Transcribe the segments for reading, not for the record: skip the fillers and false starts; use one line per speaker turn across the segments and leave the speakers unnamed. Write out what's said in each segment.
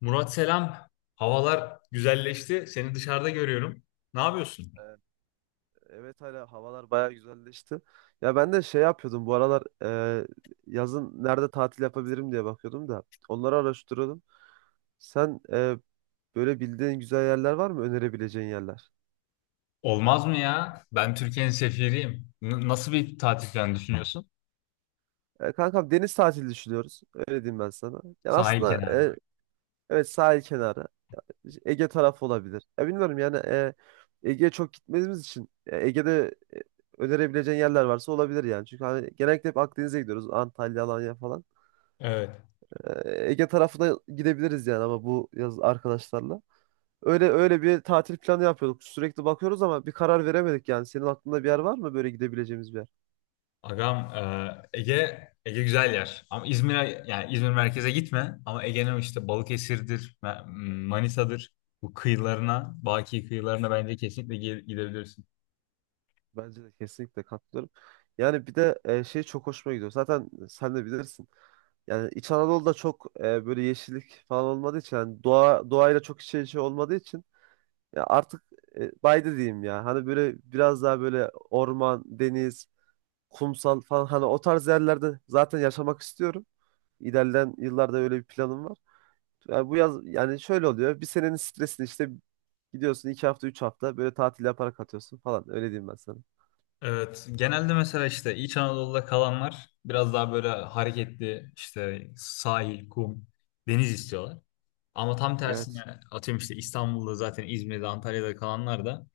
Murat, selam. Havalar güzelleşti. Seni dışarıda görüyorum. Ne yapıyorsun?
Evet evet, hala havalar bayağı güzelleşti. Ya ben de şey yapıyordum bu aralar e, yazın nerede tatil yapabilirim diye bakıyordum da onları araştırıyordum. Sen böyle bildiğin güzel yerler var mı önerebileceğin yerler?
Olmaz mı ya? Ben Türkiye'nin sefiriyim. Nasıl bir tatil planı düşünüyorsun?
Kankam deniz tatili düşünüyoruz. Öyle diyeyim ben sana. Yani
Sahil
aslında
kenarı.
evet, sahil kenarı, Ege tarafı olabilir. Ya bilmiyorum yani, Ege'ye çok gitmediğimiz için Ege'de önerebileceğin yerler varsa olabilir yani. Çünkü hani genellikle hep Akdeniz'e gidiyoruz. Antalya, Alanya falan.
Evet.
Ege tarafına gidebiliriz yani, ama bu yaz arkadaşlarla. Öyle bir tatil planı yapıyorduk. Sürekli bakıyoruz ama bir karar veremedik yani. Senin aklında bir yer var mı, böyle gidebileceğimiz bir yer?
Agam, Ege güzel yer. Ama İzmir'e, yani İzmir merkeze gitme. Ama Ege'nin işte Balıkesir'dir, Manisa'dır. Bu kıyılarına, Baki kıyılarına bence kesinlikle gidebilirsin.
Bence de kesinlikle katılıyorum. Yani bir de şey çok hoşuma gidiyor. Zaten sen de bilirsin. Yani İç Anadolu'da çok böyle yeşillik falan olmadığı için, yani doğayla çok iç içe olmadığı için ya artık baydı diyeyim ya. Hani böyle biraz daha böyle orman, deniz, kumsal falan, hani o tarz yerlerde zaten yaşamak istiyorum. İlerleyen yıllarda öyle bir planım var. Yani bu yaz yani şöyle oluyor. Bir senenin stresini işte gidiyorsun iki hafta üç hafta böyle tatil yaparak atıyorsun falan. Öyle diyeyim ben sana.
Evet, genelde mesela işte İç Anadolu'da kalanlar biraz daha böyle hareketli işte sahil, kum, deniz istiyorlar. Ama tam
Evet.
tersine, atıyorum, işte İstanbul'da, zaten İzmir'de, Antalya'da kalanlar da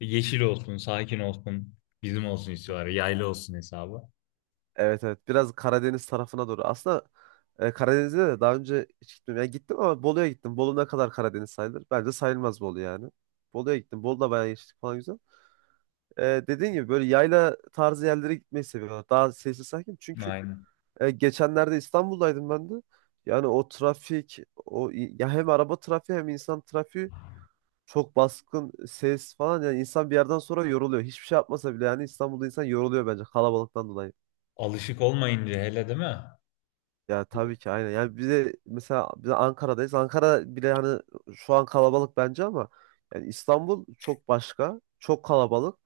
yeşil olsun, sakin olsun, bizim olsun istiyorlar. Yaylı olsun hesabı.
Evet. Biraz Karadeniz tarafına doğru. Aslında Karadeniz'e de daha önce hiç gitmedim. Yani gittim ama Bolu'ya gittim. Bolu ne kadar Karadeniz sayılır? Bence sayılmaz Bolu yani. Bolu'ya gittim. Bolu'da bayağı geçtik falan, güzel. E, Dediğin gibi böyle yayla tarzı yerlere gitmeyi seviyorum. Daha sessiz, sakin. Çünkü
Aynen.
Geçenlerde İstanbul'daydım ben de. Yani o trafik, o ya hem araba trafiği hem insan trafiği, çok baskın ses falan, yani insan bir yerden sonra yoruluyor. Hiçbir şey yapmasa bile yani İstanbul'da insan yoruluyor bence kalabalıktan dolayı.
Alışık olmayınca, hele, değil mi?
Ya tabii ki aynen. Yani bize mesela, biz Ankara'dayız. Ankara bile hani şu an kalabalık bence, ama yani İstanbul çok başka. Çok kalabalık.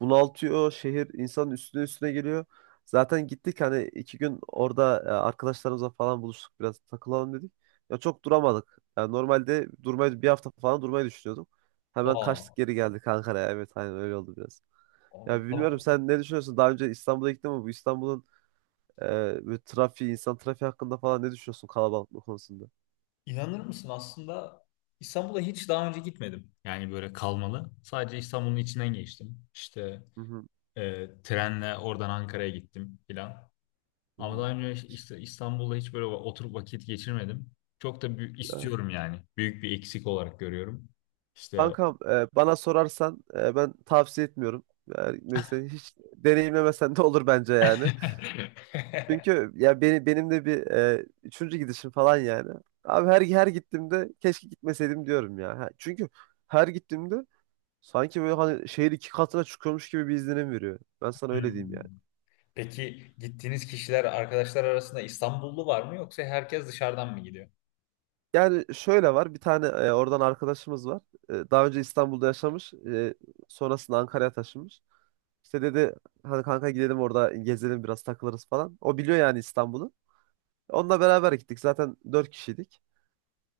Bunaltıyor, şehir insanın üstüne üstüne geliyor. Zaten gittik hani iki gün orada arkadaşlarımızla falan buluştuk, biraz takılalım dedik. Ya çok duramadık. Yani normalde durmayı, bir hafta falan durmayı düşünüyordum. Hemen
Aa,
kaçtık, geri geldik Ankara'ya. Evet aynen öyle oldu biraz.
aa,
Ya
tamam.
bilmiyorum, sen ne düşünüyorsun? Daha önce İstanbul'a gittin mi? Bu İstanbul'un ee, böyle trafiği, insan trafiği hakkında falan ne düşünüyorsun, kalabalıklık konusunda?
İnanır mısın, aslında İstanbul'a hiç daha önce gitmedim. Yani böyle kalmalı. Sadece İstanbul'un içinden geçtim. İşte
Hı hı,
Trenle oradan Ankara'ya gittim filan.
hı
Ama daha
hı.
önce işte İstanbul'da hiç böyle oturup vakit geçirmedim. Çok da büyük
Yani,
istiyorum yani. Büyük bir eksik olarak görüyorum. İşte
kankam, bana sorarsan ben tavsiye etmiyorum. Yani mesela hiç deneyimlemesen de olur bence yani. Çünkü ya benim de bir üçüncü gidişim falan yani. Abi her gittiğimde keşke gitmeseydim diyorum ya. Ha, çünkü her gittiğimde sanki böyle hani şehir iki katına çıkıyormuş gibi bir izlenim veriyor. Ben sana öyle diyeyim yani.
Hmm. Peki, gittiğiniz kişiler, arkadaşlar arasında İstanbullu var mı, yoksa herkes dışarıdan mı gidiyor?
Yani şöyle, var bir tane oradan arkadaşımız var. Daha önce İstanbul'da yaşamış, sonrasında Ankara'ya taşınmış. İşte dedi hadi kanka gidelim, orada gezelim, biraz takılırız falan. O biliyor yani İstanbul'u. Onunla beraber gittik. Zaten dört kişiydik.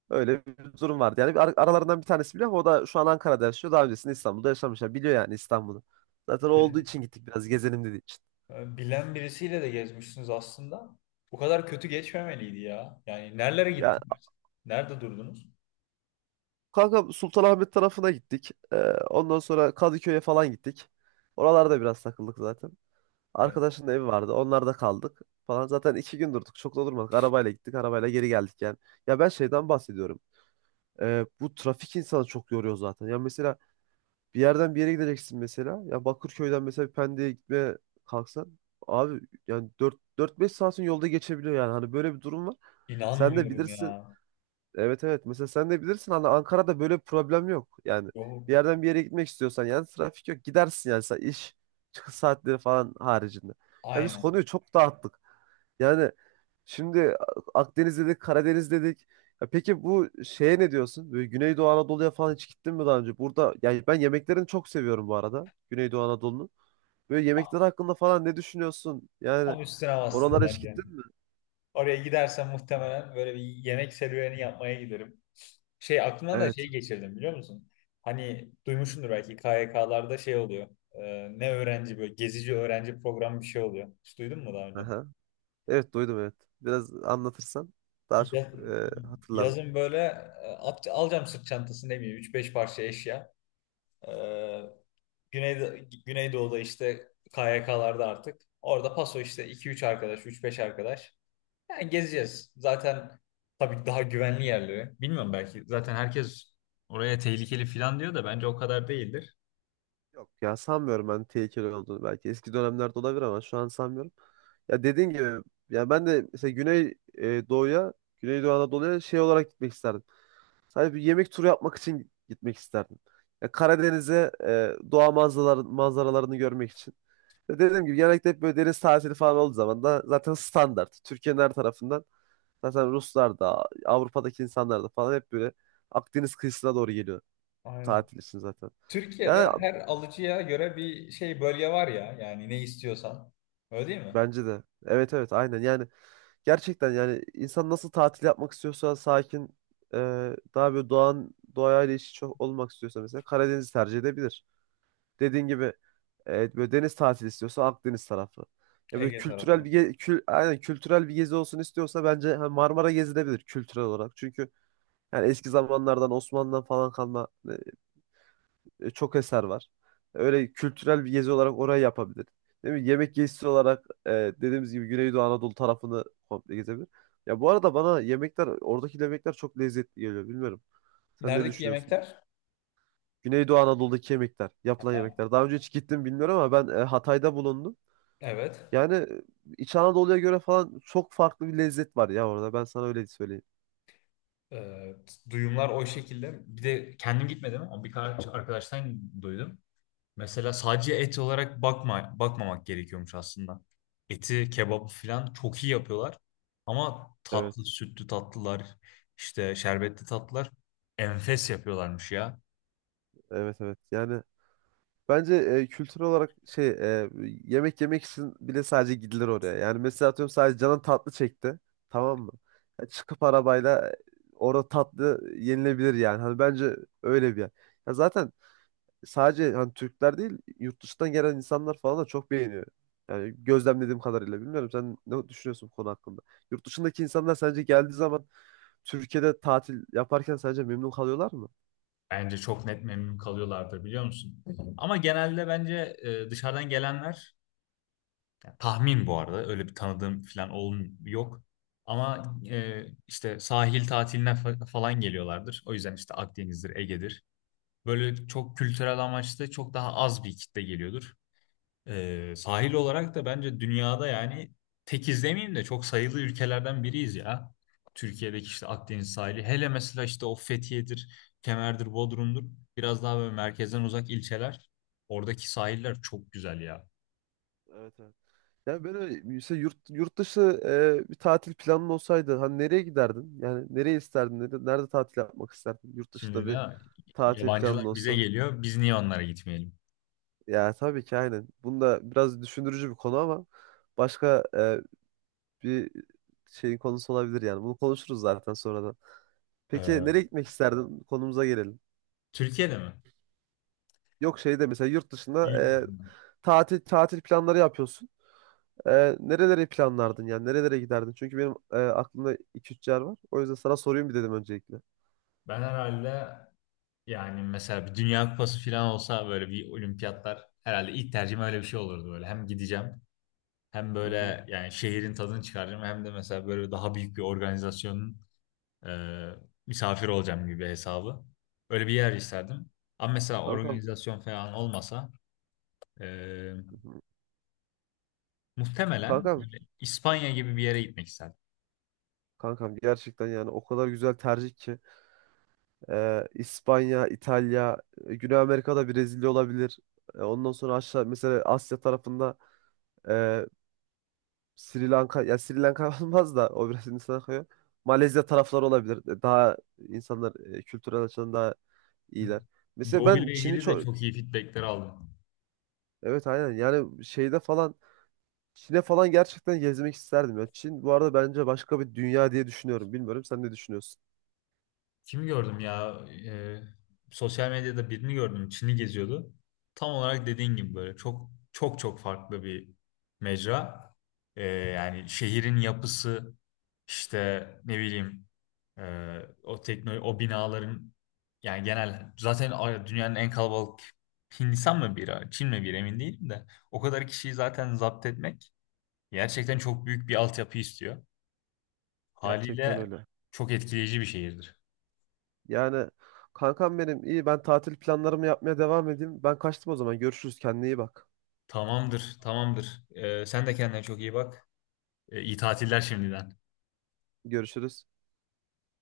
Öyle bir durum vardı. Yani bir aralarından bir tanesi biliyor ama o da şu an Ankara'da yaşıyor. Daha öncesinde İstanbul'da yaşamış. Yani biliyor yani İstanbul'u. Zaten o olduğu için gittik, biraz gezelim dediği için.
Bilen birisiyle de gezmişsiniz aslında. Bu kadar kötü geçmemeliydi ya. Yani nerelere
Ya
gittiniz? Nerede durdunuz?
kanka Sultanahmet tarafına gittik. Ondan sonra Kadıköy'e falan gittik. Oralarda biraz takıldık zaten.
Evet.
Arkadaşın da evi vardı. Onlarda kaldık falan. Zaten iki gün durduk. Çok da durmadık. Arabayla gittik, arabayla geri geldik yani. Ya ben şeyden bahsediyorum. Bu trafik insanı çok yoruyor zaten. Ya mesela bir yerden bir yere gideceksin mesela. Ya Bakırköy'den mesela bir Pendik'e gitmeye kalksan. Abi yani dört beş saatin yolda geçebiliyor yani. Hani böyle bir durum var. Sen de
İnanmıyorum
bilirsin.
ya.
Evet evet. Mesela sen de bilirsin hani Ankara'da böyle bir problem yok. Yani bir
Yok.
yerden bir yere gitmek istiyorsan yani trafik yok. Gidersin yani iş çıkış saatleri falan haricinde. Ya biz
Aynen.
konuyu çok dağıttık. Yani şimdi Akdeniz dedik, Karadeniz dedik. Ya peki bu şeye ne diyorsun? Böyle Güneydoğu Anadolu'ya falan hiç gittin mi daha önce? Burada yani ben yemeklerini çok seviyorum bu arada, Güneydoğu Anadolu'nun. Böyle yemekler hakkında falan ne düşünüyorsun? Yani
Tam üstüne bastın
oralara hiç
bence.
gittin mi?
Oraya gidersem muhtemelen böyle bir yemek serüveni yapmaya giderim. Şey, aklımdan da
Evet.
şey geçirdim, biliyor musun? Hani duymuşsundur belki, KYK'larda şey oluyor. Ne öğrenci, böyle gezici öğrenci programı bir şey oluyor. Hiç duydun mu daha önce?
Evet, duydum, evet. Biraz anlatırsan daha çok
Ya-
hatırlarım.
yazın böyle, alacağım sırt çantası, ne bileyim, 3-5 parça eşya. Ee, Güneydo Güneydoğu'da işte KYK'larda artık. Orada paso işte 2-3 arkadaş, 3-5 arkadaş. Yani gezeceğiz. Zaten tabii daha güvenli yerleri. Bilmiyorum, belki. Zaten herkes oraya tehlikeli falan diyor da bence o kadar değildir.
Yok ya, sanmıyorum ben tehlikeli olduğunu. Belki eski dönemlerde olabilir ama şu an sanmıyorum. Ya dediğin gibi, ya ben de mesela Güney Doğu'ya, Güneydoğu Anadolu'ya şey olarak gitmek isterdim. Sadece bir yemek turu yapmak için gitmek isterdim. Ya Karadeniz'e doğa manzaralarını görmek için. Ya dediğim gibi genellikle hep böyle deniz tatili falan olduğu zaman da zaten standart. Türkiye'nin her tarafından zaten Ruslar da, Avrupa'daki insanlar da falan, hep böyle Akdeniz kıyısına doğru geliyor
Aynen.
tatil için zaten.
Türkiye'de
Yani
her alıcıya göre bir şey, bölge var ya. Yani ne istiyorsan. Öyle değil mi?
bence de. Evet evet aynen yani, gerçekten yani insan nasıl tatil yapmak istiyorsa, sakin e, daha böyle doğayla iç içe olmak istiyorsa mesela Karadeniz'i tercih edebilir. Dediğin gibi evet, böyle deniz tatili istiyorsa Akdeniz tarafı. Ya böyle
Ege
kültürel
tarafı.
bir ge- kül aynen kültürel bir gezi olsun istiyorsa bence ha, Marmara gezilebilir kültürel olarak. Çünkü yani eski zamanlardan Osmanlı'dan falan kalma çok eser var. Öyle kültürel bir gezi olarak orayı yapabilir. Değil mi? Yemek gezisi olarak dediğimiz gibi Güneydoğu Anadolu tarafını komple gezebilir. Ya bu arada bana oradaki yemekler çok lezzetli geliyor. Bilmiyorum. Sen ne
Neredeki
düşünüyorsun?
yemekler?
Güneydoğu Anadolu'daki yapılan
Ha,
yemekler. Daha önce hiç gittim bilmiyorum ama ben Hatay'da bulundum.
evet.
Yani İç Anadolu'ya göre falan çok farklı bir lezzet var ya orada. Ben sana öyle söyleyeyim.
Ee, duyumlar o şekilde. Bir de kendim gitmedim ama birkaç arkadaştan duydum. Mesela sadece et olarak bakma, bakmamak gerekiyormuş aslında. Eti, kebabı falan çok iyi yapıyorlar. Ama tatlı,
Evet,
sütlü tatlılar, işte şerbetli tatlılar enfes yapıyorlarmış ya.
evet, evet. Yani bence kültür olarak yemek yemek için bile sadece gidilir oraya. Yani mesela atıyorum, sadece canın tatlı çekti. Tamam mı? Ya çıkıp arabayla orada tatlı yenilebilir yani. Hani bence öyle bir yer. Ya zaten sadece hani Türkler değil, yurt dışından gelen insanlar falan da çok beğeniyor. Yani gözlemlediğim kadarıyla, bilmiyorum sen ne düşünüyorsun bu konu hakkında? Yurt dışındaki insanlar sence geldiği zaman Türkiye'de tatil yaparken sence memnun kalıyorlar mı?
Bence çok net memnun kalıyorlardır, biliyor musun? Hı hı. Ama genelde bence dışarıdan gelenler, ya, tahmin, bu arada öyle bir tanıdığım falan olm yok. Ama işte sahil tatiline falan geliyorlardır. O yüzden işte Akdeniz'dir, Ege'dir. Böyle çok kültürel amaçlı çok daha az bir kitle geliyordur. Sahil olarak da bence dünyada yani tek izlemeyeyim de çok sayılı ülkelerden biriyiz ya. Türkiye'deki işte Akdeniz sahili. Hele mesela işte o Fethiye'dir, Kemer'dir, Bodrum'dur. Biraz daha böyle merkezden uzak ilçeler. Oradaki sahiller çok güzel ya.
Evet evet. Yani böyle mesela yurt dışı bir tatil planın olsaydı hani nereye giderdin? Yani nereye isterdin? Nerede tatil yapmak isterdin? Yurt
Şimdi
dışında
de
bir tatil planın
yabancılar bize
olsa.
geliyor. Biz niye onlara gitmeyelim?
Ya tabii ki aynen. Bunda biraz düşündürücü bir konu ama başka bir şeyin konusu olabilir yani. Bunu konuşuruz zaten sonradan. Peki nereye
Ee,
gitmek isterdin? Konumuza gelelim.
Türkiye'de mi?
Yok şey, de mesela yurt dışında tatil planları yapıyorsun. Nereleri planlardın, yani nerelere giderdin? Çünkü benim aklımda iki üç yer var. O yüzden sana sorayım bir dedim öncelikle.
Ben herhalde, yani mesela bir Dünya Kupası falan olsa, böyle bir olimpiyatlar, herhalde ilk tercihim öyle bir şey olurdu böyle. Hem gideceğim, hem
Hı hı.
böyle yani şehrin tadını çıkaracağım, hem de mesela böyle daha büyük bir organizasyonun e, misafir olacağım gibi hesabı. Öyle bir yer isterdim. Ama mesela
Kankam,
organizasyon falan olmasa, e,
hı hı.
muhtemelen
Kankam,
İspanya gibi bir yere gitmek isterdim.
kankam gerçekten yani o kadar güzel tercih ki. İspanya, İtalya, Güney Amerika'da Brezilya olabilir. Ondan sonra aşağı mesela Asya tarafında e, Sri Lanka, ya Sri Lanka olmaz da, o biraz Hindistan'a kayıyor. Malezya tarafları olabilir. Daha insanlar kültürel açıdan daha iyiler. Mesela
Doğu
ben
ile
Çin'i
ilgili de
çok
çok iyi feedbackler aldım.
evet aynen yani, şeyde falan Çin'e falan gerçekten gezmek isterdim ya. Çin bu arada bence başka bir dünya diye düşünüyorum. Bilmiyorum sen ne düşünüyorsun?
Kimi gördüm ya? Ee, sosyal medyada birini gördüm. Çin'i geziyordu. Tam olarak dediğin gibi, böyle çok çok çok farklı bir mecra. Yani şehrin yapısı, işte ne bileyim, o teknoloji, o binaların, yani genel zaten dünyanın en kalabalık, Hindistan mı biri, Çin mi biri, emin değilim de, o kadar kişiyi zaten zapt etmek gerçekten çok büyük bir altyapı istiyor.
Gerçekten
Haliyle
öyle.
çok etkileyici bir şehirdir.
Yani kankam benim iyi, ben tatil planlarımı yapmaya devam edeyim. Ben kaçtım o zaman. Görüşürüz. Kendine iyi bak.
Tamamdır, tamamdır. Sen de kendine çok iyi bak. İyi tatiller şimdiden.
Görüşürüz.